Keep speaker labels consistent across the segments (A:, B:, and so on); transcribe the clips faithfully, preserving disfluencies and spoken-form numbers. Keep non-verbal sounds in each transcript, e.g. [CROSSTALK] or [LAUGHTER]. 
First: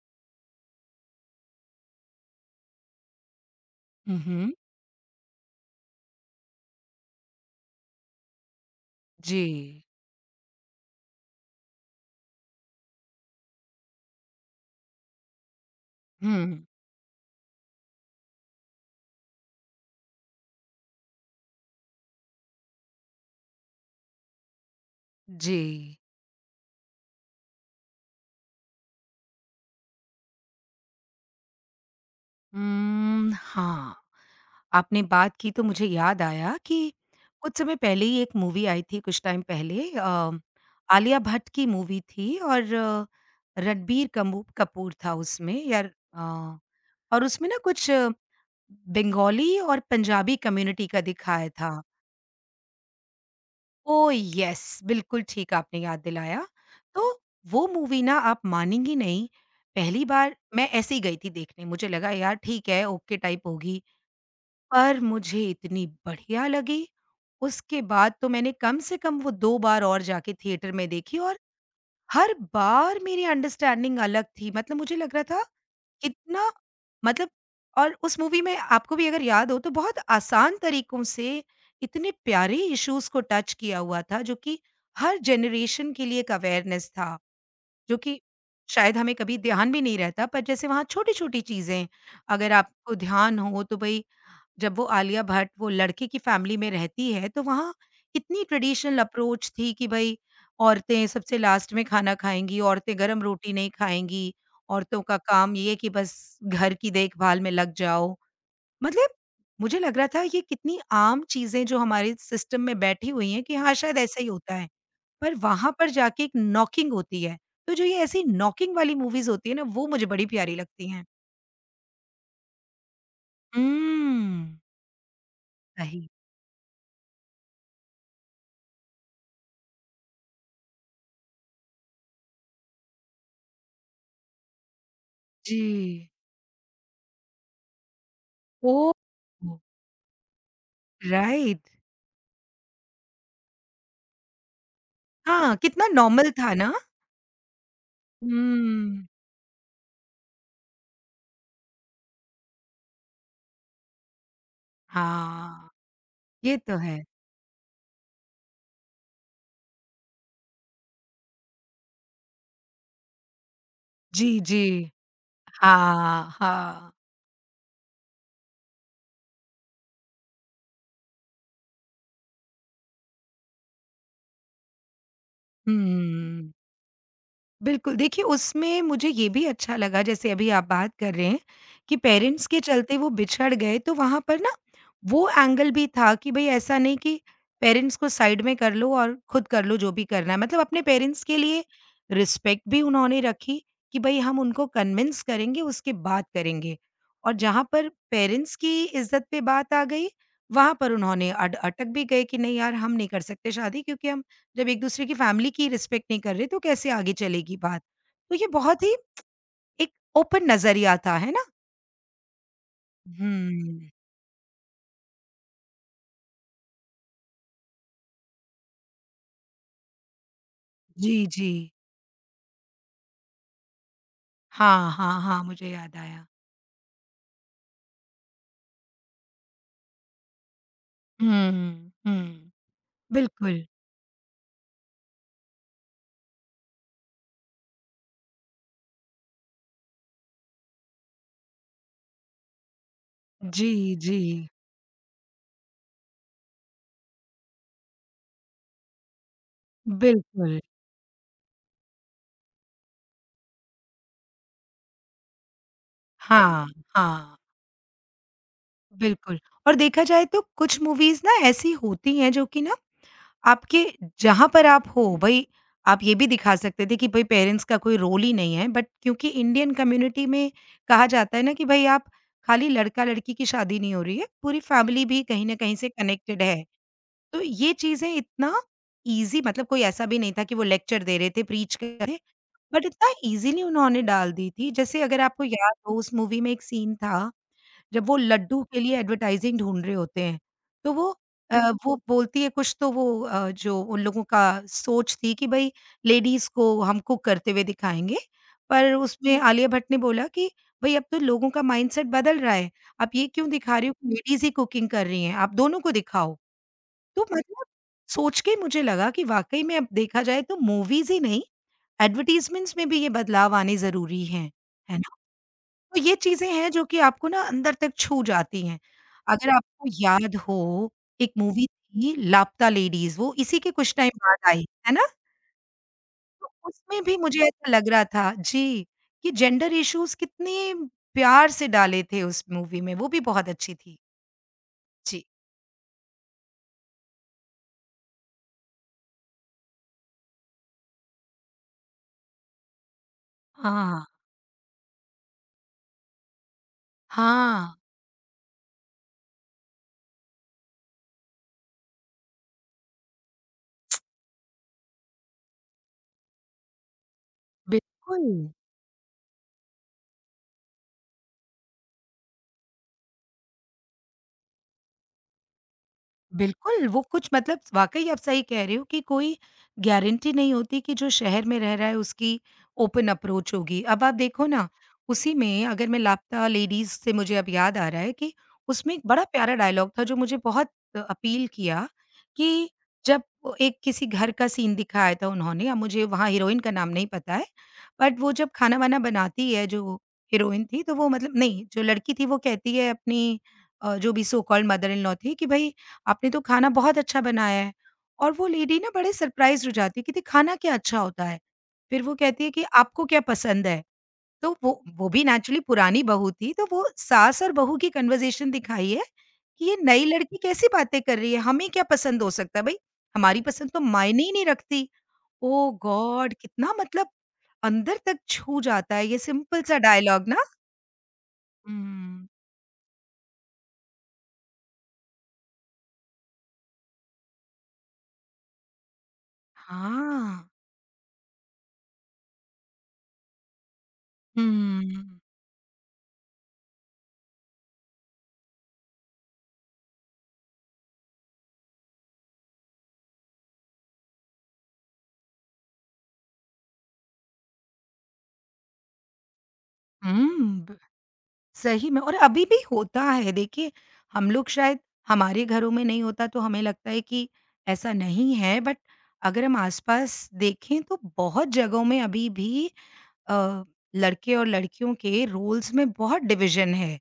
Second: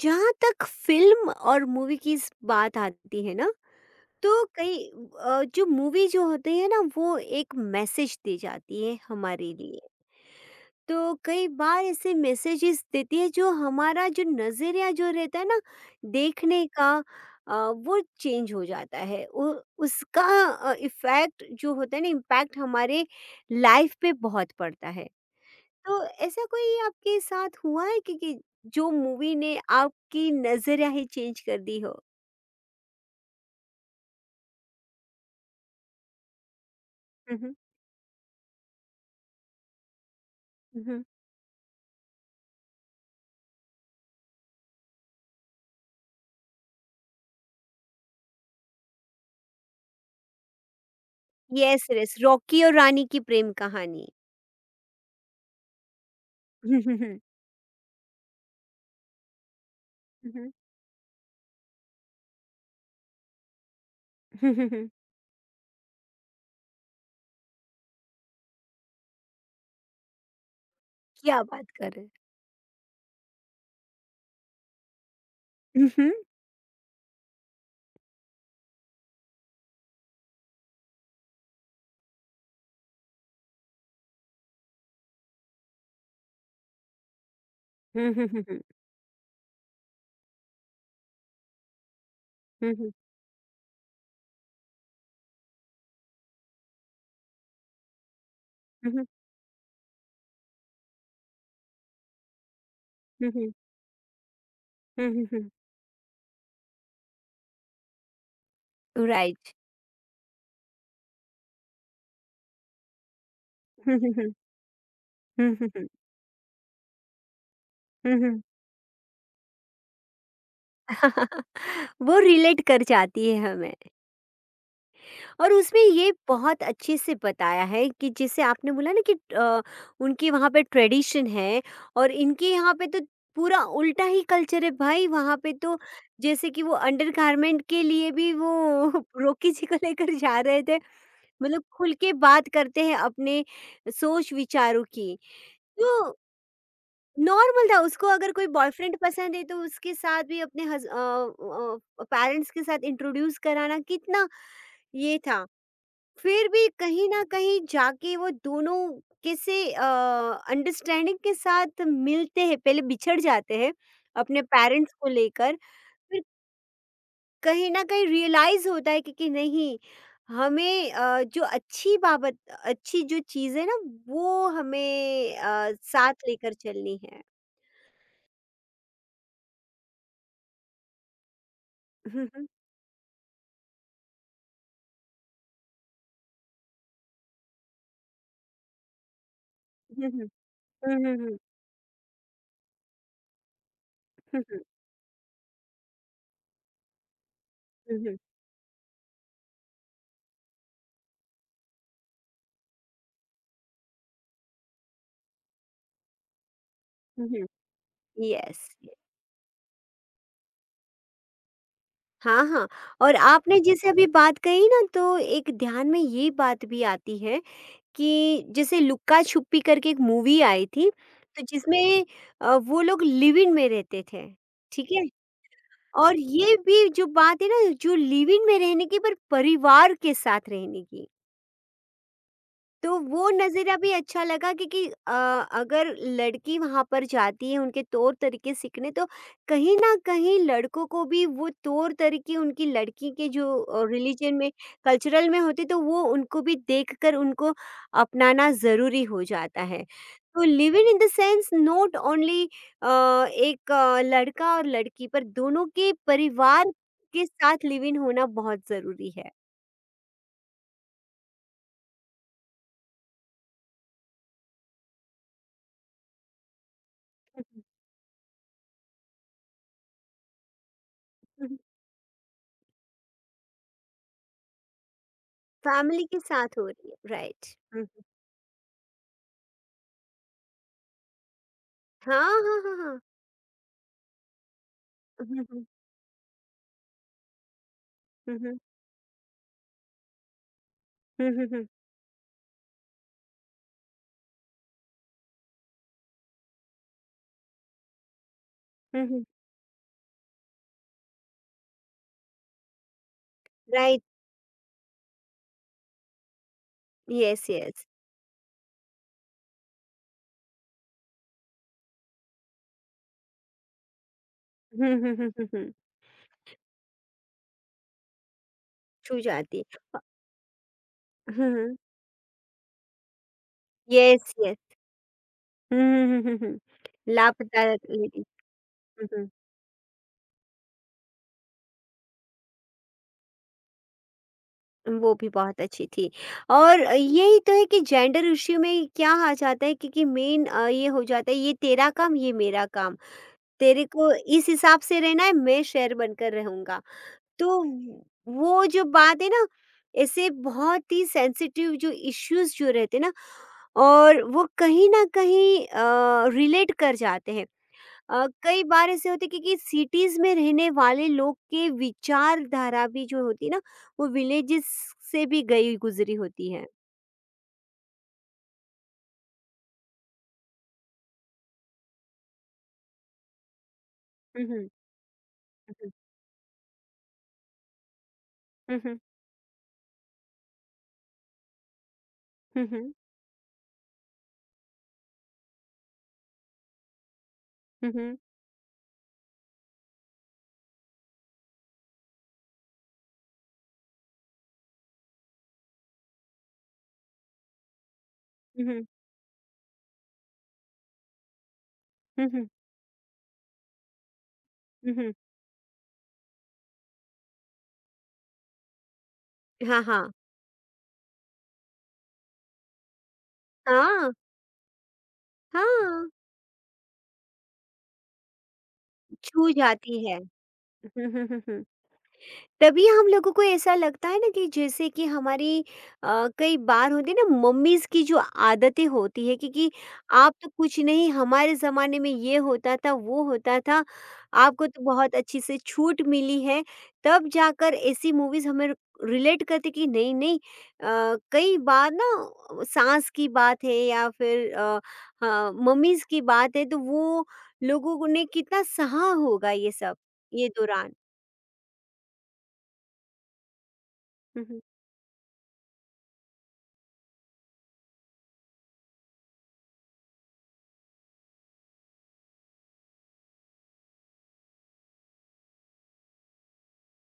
A: जहाँ तक फ़िल्म और मूवी की स बात आती है ना,
B: हुँ,
A: तो
B: हुँ।
A: कई अ, जो मूवी जो होती है ना वो एक मैसेज दे जाती है
B: जी।
A: हमारे लिए। तो कई बार ऐसे मैसेजेस देती है जो हमारा जो नज़रिया जो रहता है ना देखने
B: हुँ।
A: का, अ, वो चेंज हो जाता है। उ उसका अ, इफ़ेक्ट जो होता है ना, इम्पैक्ट हमारे लाइफ़ पे बहुत पड़ता है।
B: जी।
A: तो ऐसा कोई आपके साथ हुआ है कि, कि जो मूवी ने आपकी नज़रिया ही चेंज कर दी हो?
B: उम, हाँ, आपने बात की तो मुझे याद आया कि
A: हुँ, हुँ,
B: कुछ समय पहले ही एक मूवी आई थी कुछ टाइम पहले अ,
A: हुँ, हुँ।
B: आलिया भट्ट की मूवी थी और अ, रणबीर कमू कपूर था उसमें यार अ, और उसमें ना कुछ अ, बंगाली और पंजाबी कम्युनिटी का दिखाया था।
A: यस, यस, रॉकी और रानी की प्रेम कहानी।
B: Oh yes! बिल्कुल ठीक आपने याद दिलाया।
A: हुँ, हुँ,
B: तो
A: हुँ,
B: वो मूवी ना आप मानेंगी नहीं, पहली बार
A: हुँ,
B: मैं ऐसे ही गई थी देखने, मुझे लगा यार ठीक है, ओके टाइप होगी,
A: हुँ, हुँ, हुँ।
B: पर मुझे इतनी बढ़िया लगी, उसके बाद तो मैंने कम से कम वो दो बार और जाके थिएटर में देखी और
A: क्या बात कर रहे हैं!
B: हर बार मेरी अंडरस्टैंडिंग अलग थी। मतलब मुझे लग रहा था
A: हुँ, हुँ,
B: कितना मतलब और उस मूवी में आपको भी अगर याद हो तो बहुत आसान तरीकों से इतने प्यारे इश्यूज को टच किया हुआ था जो कि हर जनरेशन के लिए एक अवेयरनेस था जो
A: हुँ,
B: कि
A: हुँ, हुँ,
B: शायद हमें कभी ध्यान भी नहीं रहता पर जैसे वहाँ छोटी छोटी चीजें अगर
A: हुँ, हुँ,
B: आपको ध्यान हो तो भाई जब वो आलिया भट्ट वो लड़के की फैमिली में रहती है तो वहाँ कितनी
A: हुँ,
B: ट्रेडिशनल
A: हुँ,
B: अप्रोच थी कि भाई औरतें सबसे लास्ट में खाना खाएंगी, औरतें गरम
A: हुँ, हुँ, हुँ,
B: रोटी नहीं खाएंगी, औरतों
A: हुँ,
B: का
A: हुँ, हुँ।
B: काम ये है कि बस घर की देखभाल में लग जाओ। मतलब
A: राइट।
B: मुझे लग रहा था ये कितनी आम चीज़ें जो हमारे सिस्टम में बैठी हुई हैं कि हाँ,
A: हुँ,
B: शायद ऐसा ही
A: हुँ,
B: होता है। पर
A: हुँ, हुँ,
B: वहाँ
A: हुँ,
B: पर जाके एक नॉकिंग होती है, तो जो ये
A: हुँ, हुँ,
B: ऐसी
A: हुँ।
B: नॉकिंग वाली मूवीज़ होती है ना वो मुझे बड़ी प्यारी लगती हैं।
A: [LAUGHS] वो रिलेट कर जाती है
B: हुँ।
A: हमें। और उसमें
B: सही।
A: ये बहुत अच्छे से बताया है कि जैसे आपने बोला ना कि अ, उनके वहाँ पे ट्रेडिशन है, और इनके यहाँ पे तो पूरा उल्टा ही कल्चर है भाई। वहाँ पे
B: जी।
A: तो जैसे कि वो अंडरगारमेंट के लिए भी वो
B: ओह!
A: [LAUGHS] रोकी जी को लेकर जा रहे थे। मतलब
B: राइट।
A: खुल के बात करते हैं अपने सोच विचारों की।
B: हाँ, कितना
A: तो
B: नॉर्मल था ना?
A: नॉर्मल था, उसको अगर कोई बॉयफ्रेंड
B: हुँ।
A: पसंद है तो उसके साथ भी अपने पेरेंट्स के साथ इंट्रोड्यूस कराना कितना ये था।
B: हाँ,
A: फिर
B: ये
A: भी
B: तो है।
A: कहीं न कहीं जाके वो दोनों किसी अ, अंडरस्टैंडिंग के साथ मिलते हैं, पहले बिछड़ जाते हैं
B: जी,
A: अपने
B: जी।
A: पेरेंट्स को लेकर, फिर
B: हाँ, हाँ।
A: कहीं न कहीं रियलाइज़ होता है कि, कि नहीं, हमें अ, जो अच्छी बाबत अच्छी जो चीज़ है ना वो हमें, अ, साथ लेकर
B: हुँ।
A: चलनी है।
B: बिल्कुल, देखिए उसमें मुझे ये भी अच्छा लगा जैसे अभी आप बात कर रहे हैं कि
A: हुँ, हुँ।
B: पेरेंट्स के चलते वो बिछड़ गए तो वहाँ पर ना वो एंगल भी था कि भई ऐसा नहीं कि पेरेंट्स को साइड में कर लो और खुद कर लो जो भी
A: हुँ, हुँ।
B: करना है। मतलब अपने
A: हुँ, हुँ,
B: पेरेंट्स
A: हुँ।
B: के लिए रिस्पेक्ट भी उन्होंने रखी कि भई हम
A: हुँ, हुँ।
B: उनको कन्विंस करेंगे उसके बाद करेंगे। और जहाँ पर
A: हुँ, हुँ।
B: पेरेंट्स की इज़्ज़त पे बात आ गई, वहाँ पर उन्होंने अड अटक भी गए कि नहीं यार हम नहीं कर सकते शादी क्योंकि हम जब एक-दूसरे की फैमिली की रिस्पेक्ट नहीं कर रहे, तो कैसे आगे
A: हुँ, हुँ।
B: चलेगी बात? तो ये
A: यस।
B: बहुत ही एक ओपन नज़रिया था, है ना?
A: हाँ, हाँ। और आपने [LAUGHS] जैसे
B: हुँ।
A: अभी बात कही ना, तो एक ध्यान में ये बात भी आती है कि जैसे लुक्का छुपी करके एक मूवी आई थी,
B: जी,
A: तो
B: जी।
A: जिसमें अ, वो लोग लिव इन में रहते थे,
B: हाँ,
A: ठीक है?
B: हाँ, हाँ, मुझे याद
A: और
B: आया।
A: ये भी जो बात है ना, जो लिव इन में रहने की, पर परिवार के साथ रहने की।
B: हुँ, हुँ।
A: तो वो
B: बिल्कुल।
A: नज़रिया भी अच्छा लगा, क्योंकि अ, अगर लड़की वहाँ पर जाती है उनके तौर तरीके सीखने, तो कहीं ना कहीं लड़कों को भी वो तौर तरीके उनकी लड़की के
B: जी,
A: जो
B: जी।
A: रिलीजन में, कल्चरल में होते, तो वो उनको भी देखकर उनको अपनाना ज़रूरी हो जाता है। तो
B: बिल्कुल।
A: Live in in the sense not only एक, अ, लड़का और लड़की पर दोनों के
B: हाँ,
A: परिवार के
B: हाँ,
A: साथ लिव इन होना बहुत ज़रूरी है।
B: बिल्कुल। और देखा जाए तो कुछ मूवीज़ ना ऐसी होती हैं जो कि ना आपके जहाँ पर आप हो भई, आप ये भी दिखा सकते थे कि भई पेरेंट्स का कोई रोल ही नहीं है, बट क्योंकि इंडियन कम्युनिटी में कहा जाता है ना कि भई आप खाली लड़का-लड़की की शादी नहीं हो रही है, पूरी फैमिली भी कहीं न कहीं से
A: फैमिली के
B: कनेक्टेड
A: साथ
B: है।
A: हो रही है,
B: तो
A: राइट।
B: ये चीज़ें इतना ईज़ी मतलब कोई ऐसा भी नहीं था कि वो लेक्चर दे रहे थे, प्रीच कर रहे थे,
A: हाँ, हाँ, हाँ,
B: बट
A: हाँ।
B: इतना ईज़िली उन्होंने डाल दी थी। जैसे अगर
A: हुँ,
B: आपको
A: हुँ।
B: याद हो उस मूवी में एक सीन था जब वो
A: हुँ, हुँ।
B: लड्डू के लिए एडवर्टाइज़िंग ढूँढ रहे होते हैं, तो वो
A: हुँ, हुँ,
B: अ,
A: हुँ।
B: वो बोलती है कुछ तो वो अ, जो उन लोगों का सोच थी कि भई लेडीज़ को हम कुक करते हुए दिखाएँगे, पर
A: हुँ, हुँ।
B: उसमें हुँ। आलिया भट्ट ने बोला कि भई अब तो लोगों का माइंडसेट बदल रहा है, आप ये क्यों दिखा रही हो
A: राइट।
B: कि लेडीज़ ही कुकिंग कर रही हैं, आप दोनों को दिखाओ। तो
A: यस,
B: मतलब
A: यस।
B: सोच के मुझे लगा कि वाक़ई में अब देखा जाए तो मूवीज़ ही नहीं, एडवर्टाइज़मेंट्स में भी ये बदलाव आने ज़रूरी हैं,
A: हुँ,
B: है
A: हुँ,
B: ना?
A: हुँ, हुँ, हुँ।
B: तो ये चीज़ें हैं जो कि आपको ना अंदर तक छू जाती हैं।
A: छू
B: अगर
A: जाती
B: आपको
A: है।
B: याद हो एक
A: हुँ,
B: मूवी
A: हुँ।
B: थी लापता लेडीज़ वो इसी के कुछ टाइम
A: यस,
B: बाद
A: यस।
B: आई, है ना?
A: हुँ, हुँ, हुँ, हुँ,
B: तो
A: हुँ।
B: उसमें भी मुझे
A: लापता
B: ऐसा लग रहा
A: लेडीज़।
B: था जी,
A: हुँ, हुँ।
B: कि जेंडर इश्यूज़ कितने प्यार से डाले थे उस मूवी में, वो भी बहुत अच्छी थी।
A: वो
B: जी।
A: भी बहुत अच्छी थी। और यही तो है कि जेंडर इश्यू में क्या आ जाता है, क्योंकि मेन, अ, ये हो जाता है ये तेरा काम, ये मेरा काम। तेरे
B: हाँ।
A: को इस हिसाब से रहना है, मैं शेर बनकर रहूँगा। तो
B: हाँ,
A: वो जो बात है ना, ऐसे बहुत ही सेंसिटिव जो इश्यूज जो रहते हैं ना, और वो कहीं ना कहीं रिलेट कर जाते हैं। अ,
B: बिल्कुल।
A: कई बार ऐसे होते कि, कि सिटीज में रहने वाले लोग के विचारधारा भी जो होती है ना, वो विलेजेस से भी गई गुजरी होती है।
B: बिल्कुल, वो कुछ मतलब वाक़ई आप सही कह रहे हो कि कोई गारंटी नहीं होती कि जो शहर में रह रहा है उसकी ओपन अप्रोच होगी। अब आप देखो
A: हम्म,
B: ना, उसी में अगर
A: हम्म,
B: मैं लापता लेडीज़ से मुझे अब याद आ रहा है कि उसमें
A: हम्म,
B: एक बड़ा प्यारा डायलॉग था जो मुझे बहुत अपील किया कि जब वो एक किसी घर का सीन दिखाया था उन्होंने, अब मुझे वहाँ हीरोइन का नाम नहीं पता है,
A: हम्म,
B: बट वो जब खाना-वाना बनाती है जो हीरोइन थी तो वो मतलब नहीं, जो लड़की थी वो कहती है अपनी अ, जो भी so called mother in law थी कि भई आपने तो खाना बहुत अच्छा बनाया है। और वो लेडी
A: हम्म,
B: ना बड़े सरप्राइज़ हो जाती है कि, "देखिए खाना क्या अच्छा होता है?" फिर वो कहती
A: हम्म,
B: है कि, "आपको क्या पसंद है?" तो वो वो
A: हम्म।
B: भी नेचुरली पुरानी बहू थी, तो वो सास और बहू की कन्वर्सेशन दिखाई है कि ये
A: हाँ,
B: नई
A: हाँ,
B: लड़की कैसी बातें कर रही है, हमें क्या पसंद हो सकता है भई? हमारी पसंद तो
A: हाँ,
B: मायने ही नहीं रखती। ओह
A: हाँ।
B: गॉड! कितना मतलब अंदर तक छू जाता है ये
A: छू
B: सिंपल सा
A: जाती है।
B: डायलॉग ना?
A: [LAUGHS] हम्म, हम्म।
B: हुँ।
A: तभी हम लोगों को ऐसा लगता है ना कि जैसे कि हमारी, अ, कई बार होती है ना मम्मीज की जो आदतें होती है, क्योंकि आप
B: हाँ।
A: तो कुछ नहीं, हमारे ज़माने में ये होता था वो होता था, आपको तो बहुत
B: हुँ।
A: अच्छी से छूट मिली है। तब जाकर ऐसी मूवीज हमें रिलेट करती कि नहीं नहीं, अ, कई बार ना सास की बात है या फिर अ, हाँ, मम्मीज की बात है, तो वो लोगों को ने कितना सहा होगा ये सब ये
B: हुँ।
A: दौरान।
B: सही में और अभी भी होता है देखिए, हम लोग
A: हम्म,
B: शायद हमारे घरों में नहीं होता तो हमें लगता है कि ऐसा नहीं है बट अगर हम आस-पास देखें तो बहुत जगहों में अभी भी अ, लड़के और लड़कियों के रोल्स में बहुत डिवीज़न है।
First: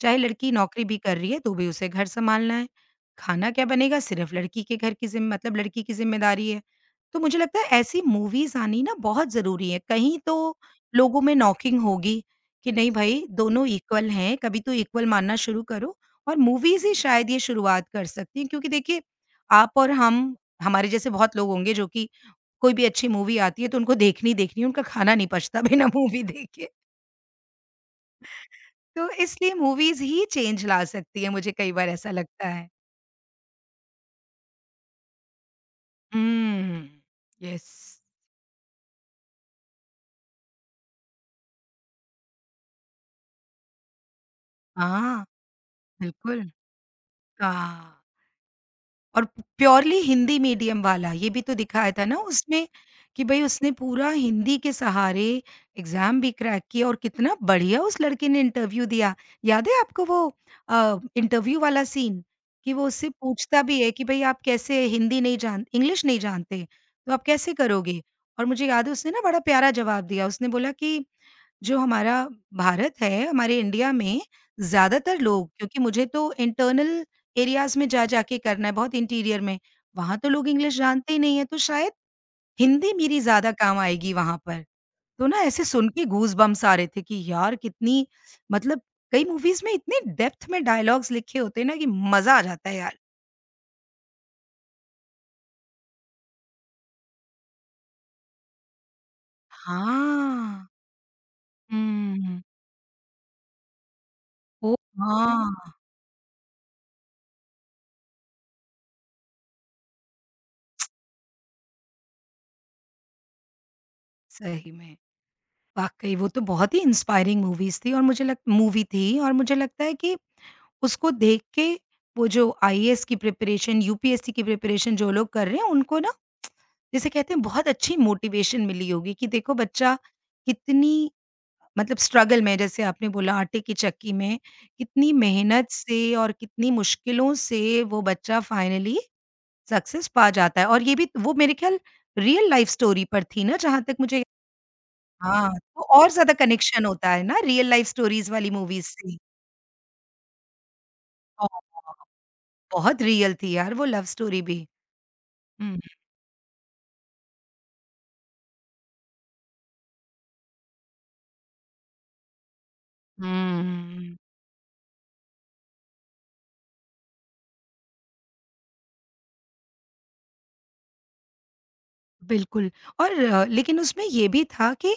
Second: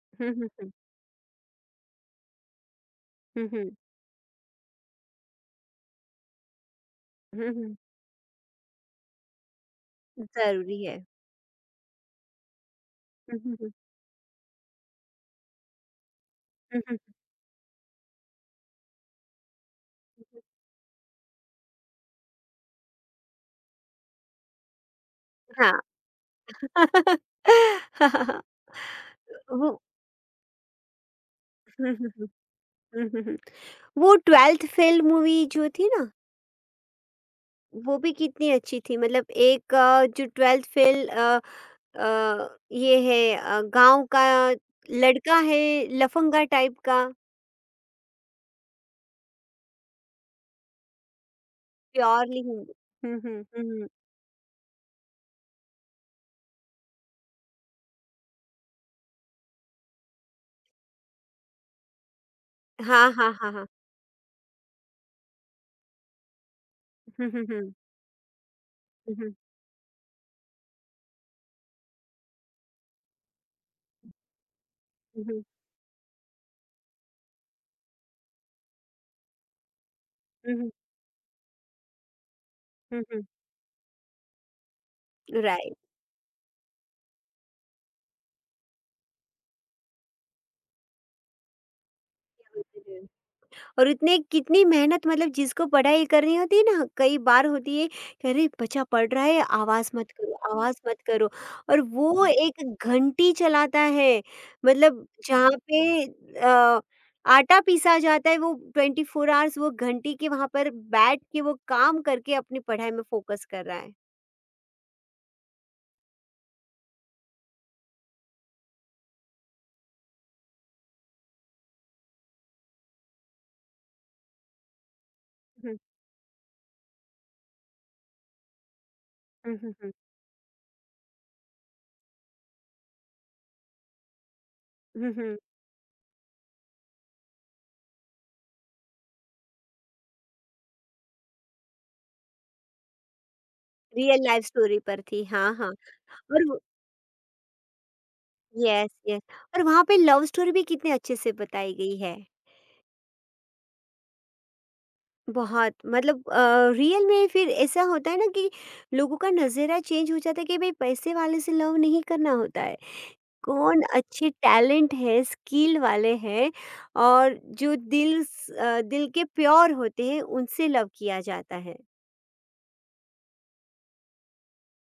B: चाहे
A: हम्म, हम्म,
B: लड़की
A: हम्म।
B: नौकरी भी कर रही है तो भी उसे घर सँभालना है,
A: हुँ,
B: खाना क्या
A: हुँ।
B: बनेगा सिर्फ़ लड़की के घर की ज़िम मतलब लड़की की ज़िम्मेदारी है। तो मुझे
A: हुँ,
B: लगता है
A: हुँ।
B: ऐसी मूवीज़ आनी ना बहुत ज़रूरी है, कहीं तो
A: ज़रूरी है।
B: लोगों में नॉकिंग होगी कि नहीं भई
A: हुँ, हुँ,
B: दोनों
A: हुँ।
B: इक्वल हैं, कभी तो इक्वल मानना शुरू करो और
A: हुँ,
B: मूवीज़ ही
A: हुँ।
B: शायद ये शुरुआत कर सकती हैं क्योंकि देखिए, आप और हम, हमारे जैसे बहुत लोग होंगे जो कि कोई भी अच्छी मूवी आती है तो उनको देखनी ही देखनी है, उनका खाना नहीं पचता
A: हाँ।
B: बिना मूवी देखे।
A: [LAUGHS]
B: तो इसलिए
A: वो।
B: मूवीज़ ही चेंज ला सकती है, मुझे कई बार
A: हुँ, हुँ,
B: ऐसा
A: हुँ।
B: लगता है।
A: हुँ, हुँ, हुँ। वो ट्वेल्थ फेल मूवी जो थी ना,
B: हुँ। यस।
A: वो भी कितनी अच्छी थी। मतलब एक अ, जो ट्वेल्थ फेल अ अ, ये है, अ, गाँव का
B: हाँ,
A: लड़का है, लफंगा
B: बिल्कुल।
A: टाइप का,
B: हाँ। और प्योरली हिंदी मीडियम वाला, ये भी तो दिखाया था ना
A: प्योरली
B: उसमें
A: हिंद हुँ,
B: कि
A: हुँ।
B: भई
A: हुँ,
B: उसने
A: हुँ।
B: पूरा हिंदी के सहारे एग्ज़ाम भी क्रैक किया और कितना बढ़िया उस लड़के ने इंटरव्यू दिया। याद है आपको वो अ, इंटरव्यू वाला सीन? कि वो उससे
A: हाँ, हाँ, हाँ,
B: पूछता
A: हाँ।
B: भी है कि भई आप कैसे हिंदी नहीं जान इंग्लिश नहीं जानते, तो आप
A: हुँ, हुँ,
B: कैसे
A: हुँ।
B: करोगे? और मुझे याद है उसने
A: हुँ,
B: ना
A: हुँ।
B: बड़ा प्यारा जवाब दिया, उसने बोला कि जो हमारा भारत है, हमारे इंडिया में ज़्यादातर
A: हुँ, हुँ।
B: लोग क्योंकि मुझे तो इंटरनल एरियाज़ में जा जाके करना है, बहुत इंटीरियर में, वहाँ तो लोग
A: हुँ, हुँ।
B: इंग्लिश जानते ही नहीं है, तो शायद हिंदी
A: हुँ,
B: मेरी
A: हुँ।
B: ज़्यादा काम आएगी वहाँ पर। तो ना ऐसे
A: राइट।
B: सुन के गूज़बम्प्स आ रहे थे कि यार कितनी मतलब कई मूवीज़ में इतने डेप्थ में डायलॉग्स लिखे होते हैं ना कि मज़ा आ जाता है यार।
A: और इतने कितनी मेहनत, मतलब जिसको पढ़ाई करनी होती है ना, कई बार होती है कि अरे बच्चा पढ़ रहा है, आवाज़ मत करो,
B: हाँ।
A: आवाज़ मत करो। और वो
B: हुँ।
A: एक घंटी चलाता है,
B: ओह!
A: मतलब जहाँ
B: हाँ,
A: पे अ, आटा पीसा जाता है, वो ट्वेंटी फोर आवर्स वो घंटी के वहां पर बैठ के वो काम करके अपनी पढ़ाई में फोकस कर रहा है।
B: सही में। वाक़ई वो तो बहुत ही इंस्पायरिंग मूवीज़ थी और मुझे लग मूवी थी और मुझे लगता है कि उसको देख के वो जो आईएएस की प्रिपरेशन, यूपीएससी की प्रिपरेशन जो लोग कर रहे हैं
A: हम्म,
B: उनको ना जिसे कहते हैं बहुत अच्छी मोटिवेशन मिली होगी कि देखो
A: हम्म, हम्म,
B: बच्चा कितनी मतलब स्ट्रगल में जैसे आपने बोला आटे की चक्की में
A: हम्म,
B: कितनी
A: हम्म।
B: मेहनत से और कितनी मुश्किलों से वो बच्चा फाइनली सक्सेस पा जाता है। और ये भी वो मेरे ख़्याल रियल लाइफ़ स्टोरी पर थी ना जहाँ तक मुझे
A: रियल लाइफ स्टोरी पर थी,
B: हाँ,
A: हाँ, हाँ।
B: तो और ज़्यादा
A: और
B: कनेक्शन होता है ना रियल लाइफ स्टोरीज़ वाली मूवीज़
A: यस,
B: से।
A: यस। और वहां पे लव स्टोरी भी कितने अच्छे से
B: ओह!
A: बताई गई है।
B: बहुत रियल थी यार वो लव स्टोरी भी।
A: बहुत,
B: हुँ।
A: मतलब अ, रियल में फिर ऐसा होता है ना कि लोगों का नज़रिया चेंज हो जाता है कि भाई पैसे वाले से लव नहीं करना होता है। कौन
B: हुँ।
A: अच्छे टैलेंट है, स्किल वाले हैं, और जो दिल स- अ, दिल के प्योर होते हैं उनसे लव किया जाता है।
B: बिल्कुल और अ, लेकिन उसमें ये भी था कि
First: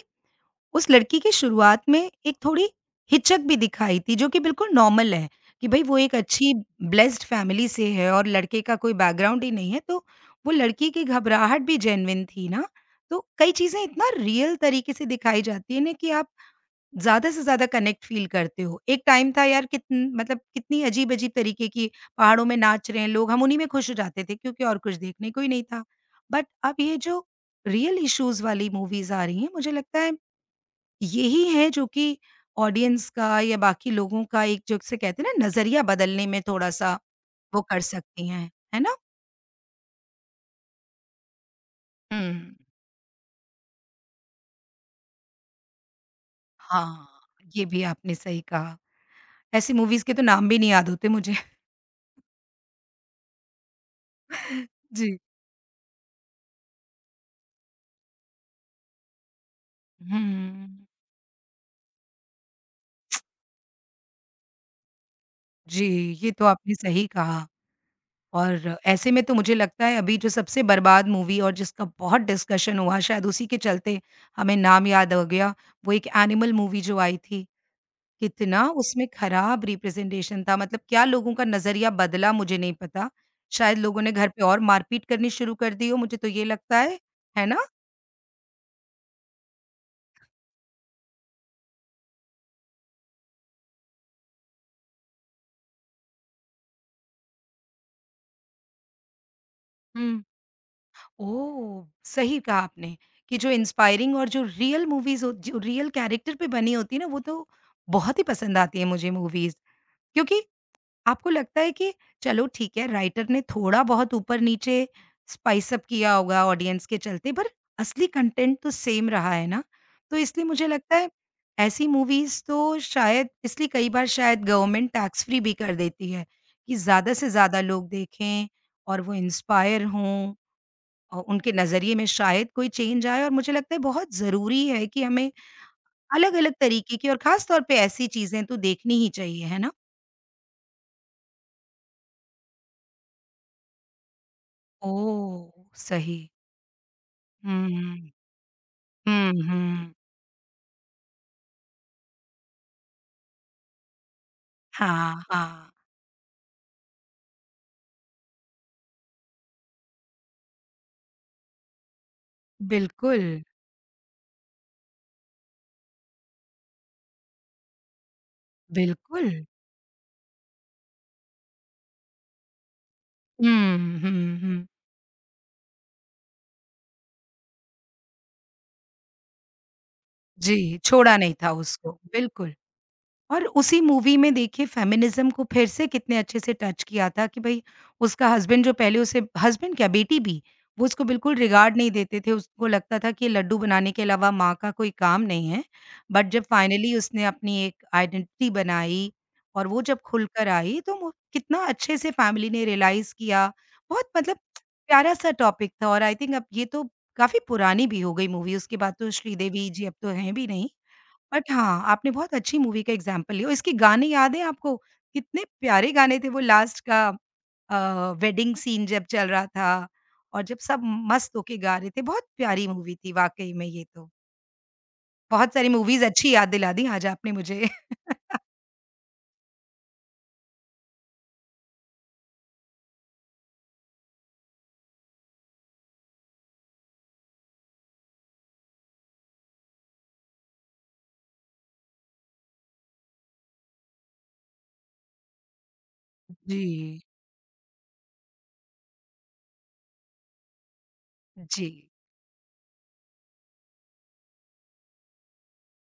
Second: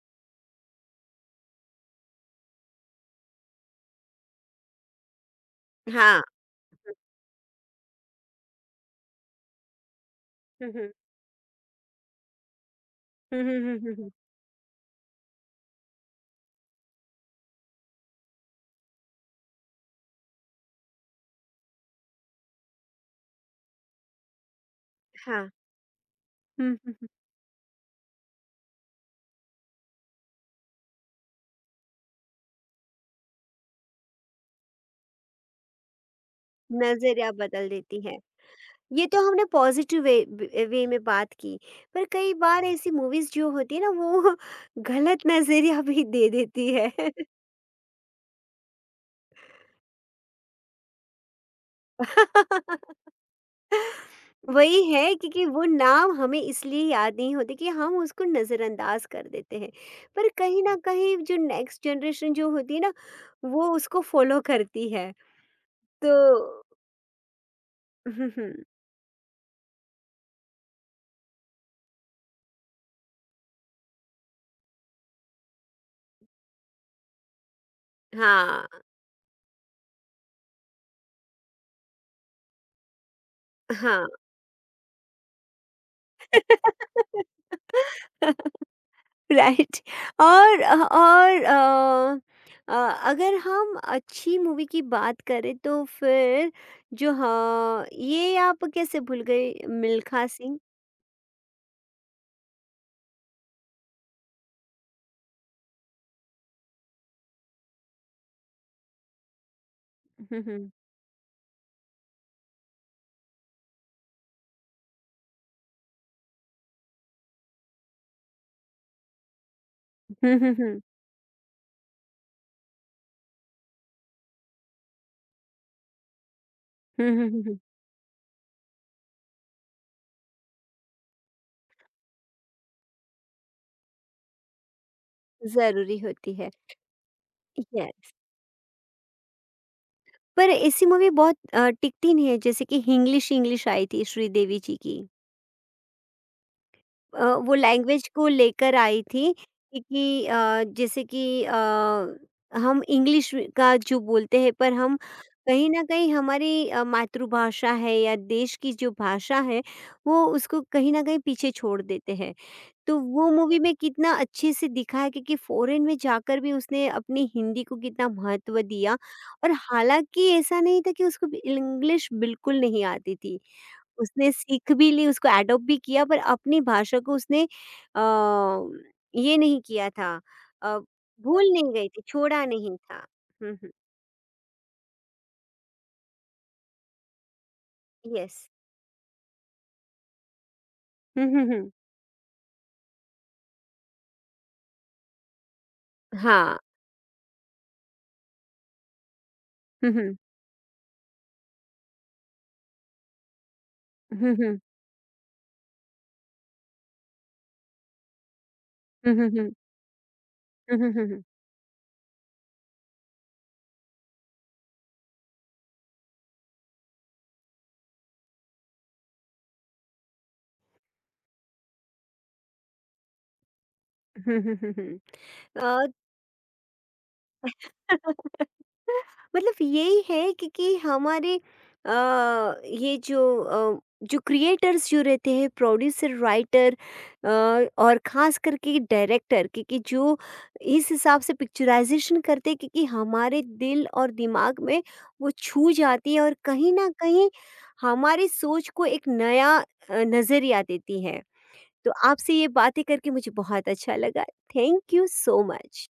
B: उस लड़की की शुरुआत में एक थोड़ी हिचक भी दिखाई थी जो कि बिल्कुल नॉर्मल है, कि भई वो एक
A: हाँ। [LAUGHS]
B: अच्छी ब्लेस्ड फैमिली से है और लड़के का कोई बैकग्राउंड ही नहीं है, तो वो
A: हम्म,
B: लड़की
A: हम्म,
B: की घबराहट भी जेन्युइन थी ना। तो
A: हम्म,
B: कई
A: हम्म,
B: चीज़ें
A: हम्म,
B: इतना
A: हम्म।
B: रियल तरीके से दिखाई जाती है ना कि आप ज़्यादा से ज़्यादा कनेक्ट फ़ील करते हो? एक टाइम था यार कितन मतलब कितनी अजीब-अजीब तरीके की पहाड़ों में नाच रहे हैं लोग, हम उन्हीं में खुश हो जाते थे क्योंकि और कुछ
A: [LAUGHS]
B: देखने को ही
A: हाँ।
B: नहीं था। बट
A: हम्म,
B: अब
A: हम्म,
B: ये
A: हम्म।
B: जो रियल इश्यूज़ वाली मूवीज़ आ रही हैं, मुझे लगता है यही है जो कि ऑडियंस का या बाकी लोगों का एक जिसे कहते हैं ना नज़रिया बदलने में थोड़ा-सा
A: नज़रिया
B: वो
A: बदल
B: कर
A: देती है।
B: सकती हैं। है ना?
A: ये तो हमने पॉजिटिव वे वे वे में बात की, पर
B: हुँ।
A: कई बार ऐसी मूवीज़ जो होती है ना वो [LAUGHS] गलत नज़रिया भी दे देती है।
B: हाँ, ये भी आपने सही कहा। ऐसी मूवीज़ के तो नाम भी नहीं याद होते मुझे।
A: [LAUGHS]
B: [LAUGHS]
A: वही है
B: जी।
A: क्योंकि वो नाम हमें इसलिए याद नहीं होते कि हम उसको नज़रअंदाज़ कर देते हैं। पर कहीं न
B: हुँ।
A: कहीं जो नेक्स्ट जनरेशन जो होती है ना, वो उसको फ़ॉलो करती है।
B: जी,
A: तो
B: ये तो आपने सही कहा
A: [LAUGHS] हुँ, हुँ।
B: और ऐसे में तो मुझे लगता है अभी जो सबसे बर्बाद मूवी और जिसका बहुत डिस्कशन हुआ शायद उसी के चलते हमें नाम याद हो गया, वो एक एनिमल मूवी जो आई थी। कितना
A: हाँ,
B: उसमें खराब रिप्रेज़ेंटेशन था मतलब क्या लोगों का नज़रिया बदला मुझे नहीं पता। शायद लोगों
A: हाँ।
B: ने घर पे और मारपीट करनी शुरू कर दी हो मुझे तो ये लगता है, है ना?
A: [LAUGHS] राइट। और और अ, अ, अगर हम अच्छी मूवी की बात करें तो फिर, जो, हाँ, ये आप कैसे भूल गए,
B: हुँ।
A: मिल्खा सिंह।
B: ओह! सही कहा आपने कि जो इंस्पायरिंग और जो रियल मूवीज़ हो जो रियल कैरेक्टर पे बनी होती है ना, वो तो बहुत ही पसंद आती है मुझे मूवीज़।
A: हम्म,
B: क्योंकि
A: हम्म,
B: आपको लगता है कि चलो ठीक है, राइटर ने थोड़ा-बहुत ऊपर-नीचे स्पाइस अप किया होगा ऑडियंस के चलते, पर असली कंटेंट तो सेम रहा है ना। तो
A: हम्म,
B: इसलिए
A: हम्म,
B: मुझे
A: हम्म,
B: लगता है ऐसी मूवीज़ तो शायद इसलिए कई बार शायद गवर्नमेंट टैक्स फ्री भी कर देती है कि ज़्यादा
A: हम्म,
B: से
A: हम्म, हम्म।
B: ज़्यादा लोग देखें और वो इंस्पायर हों। और उनके नज़रिए में शायद कोई चेंज आए और मुझे लगता है बहुत ज़रूरी है कि हमें
A: जरूरी होती है।
B: अलग-अलग तरीके की और ख़ास तौर पे ऐसी
A: यस।
B: चीज़ें तो देखनी ही चाहिए, है ना?
A: पर ऐसी मूवी बहुत अ, टिकती नहीं है, जैसे कि हिंग्लिश इंग्लिश आई थी श्रीदेवी जी की।
B: ओह! सही।
A: अ, वो लैंग्वेज
B: हुँ।
A: को लेकर आई थी,
B: हुँ, हुँ।
A: क्योंकि अ, जैसे कि अ, हम इंग्लिश का जो बोलते हैं, पर हम
B: हाँ,
A: कहीं
B: हाँ।
A: ना कहीं, हमारी अ, मातृभाषा है या देश की जो भाषा है, वो उसको कहीं ना कहीं पीछे छोड़ देते हैं। तो
B: बिल्कुल,
A: वो मूवी में कितना अच्छे से दिखा है क्योंकि फॉरेन में जाकर भी उसने अपनी हिंदी को कितना महत्व दिया।
B: बिल्कुल।
A: और हालांकि ऐसा नहीं था कि उसको भी- इंग्लिश बिल्कुल नहीं आती थी,
B: हुँ,
A: उसने
B: हुँ, हुँ।
A: सीख भी ली, उसको एडॉप्ट भी किया, पर अपनी भाषा को उसने अ, ये नहीं किया था, अ,
B: जी, छोड़ा नहीं
A: भूल
B: था
A: नहीं गई
B: उसको,
A: थी, छोड़ा
B: बिल्कुल।
A: नहीं था।
B: और
A: हुँ, हुँ,
B: उसी मूवी में देखिए फ़ेमिनिज़्म को फिर से कितने अच्छे से टच किया था कि भई उसका
A: येस।
B: हस्बैंड जो पहले उसे हस्बैंड क्या बेटी भी, वो उसको
A: हुँ,
B: बिल्कुल
A: हुँ, हुँ।
B: रिगार्ड नहीं देते थे, उसको लगता था कि लड्डू बनाने के अलावा माँ का कोई काम नहीं है। बट जब
A: हाँ।
B: फाइनली उसने अपनी एक आइडेंटिटी बनाई और वो
A: हुँ,
B: जब
A: हुँ।
B: खुलकर आई तो वो कितना अच्छे से फैमिली ने रियलाइज़ किया। बहुत
A: हुँ,
B: मतलब
A: हुँ।
B: प्यारा-सा टॉपिक था और आई थिंक अब ये तो काफ़ी पुरानी भी हो गई मूवी, उसके बाद तो
A: हुँ, हुँ, हुँ।
B: श्रीदेवी जी अब तो हैं भी नहीं।
A: हुँ, हुँ, हुँ, हुँ।
B: बट हाँ, आपने बहुत अच्छी मूवी का एग्ज़ाम्पल लिया और इसके गाने याद हैं आपको? कितने प्यारे गाने थे वो लास्ट का अ, वेडिंग सीन जब चल रहा था और जब सब मस्त होके गा रहे थे, बहुत प्यारी मूवी थी वाक़ई में ये तो।
A: हुँ, हुँ, हुँ, हुँ।
B: बहुत सारी
A: अ,
B: मूवीज़ अच्छी याद दिला दी आज आपने मुझे। [LAUGHS]
A: मतलब यही है कि, कि हमारे, अ, ये जो, अ, जो क्रिएटर्स जो रहते हैं, प्रोड्यूसर, राइटर, और खास करके डायरेक्टर, क्योंकि जो इस हिसाब से पिक्चराइजेशन करते हैं, क्योंकि हमारे दिल और दिमाग में वो छू जाती है और कहीं ना
B: जी।
A: कहीं हमारी सोच को एक नया नज़रिया देती है।
B: जी।
A: तो आपसे ये बातें करके मुझे बहुत अच्छा लगा। Thank you so much.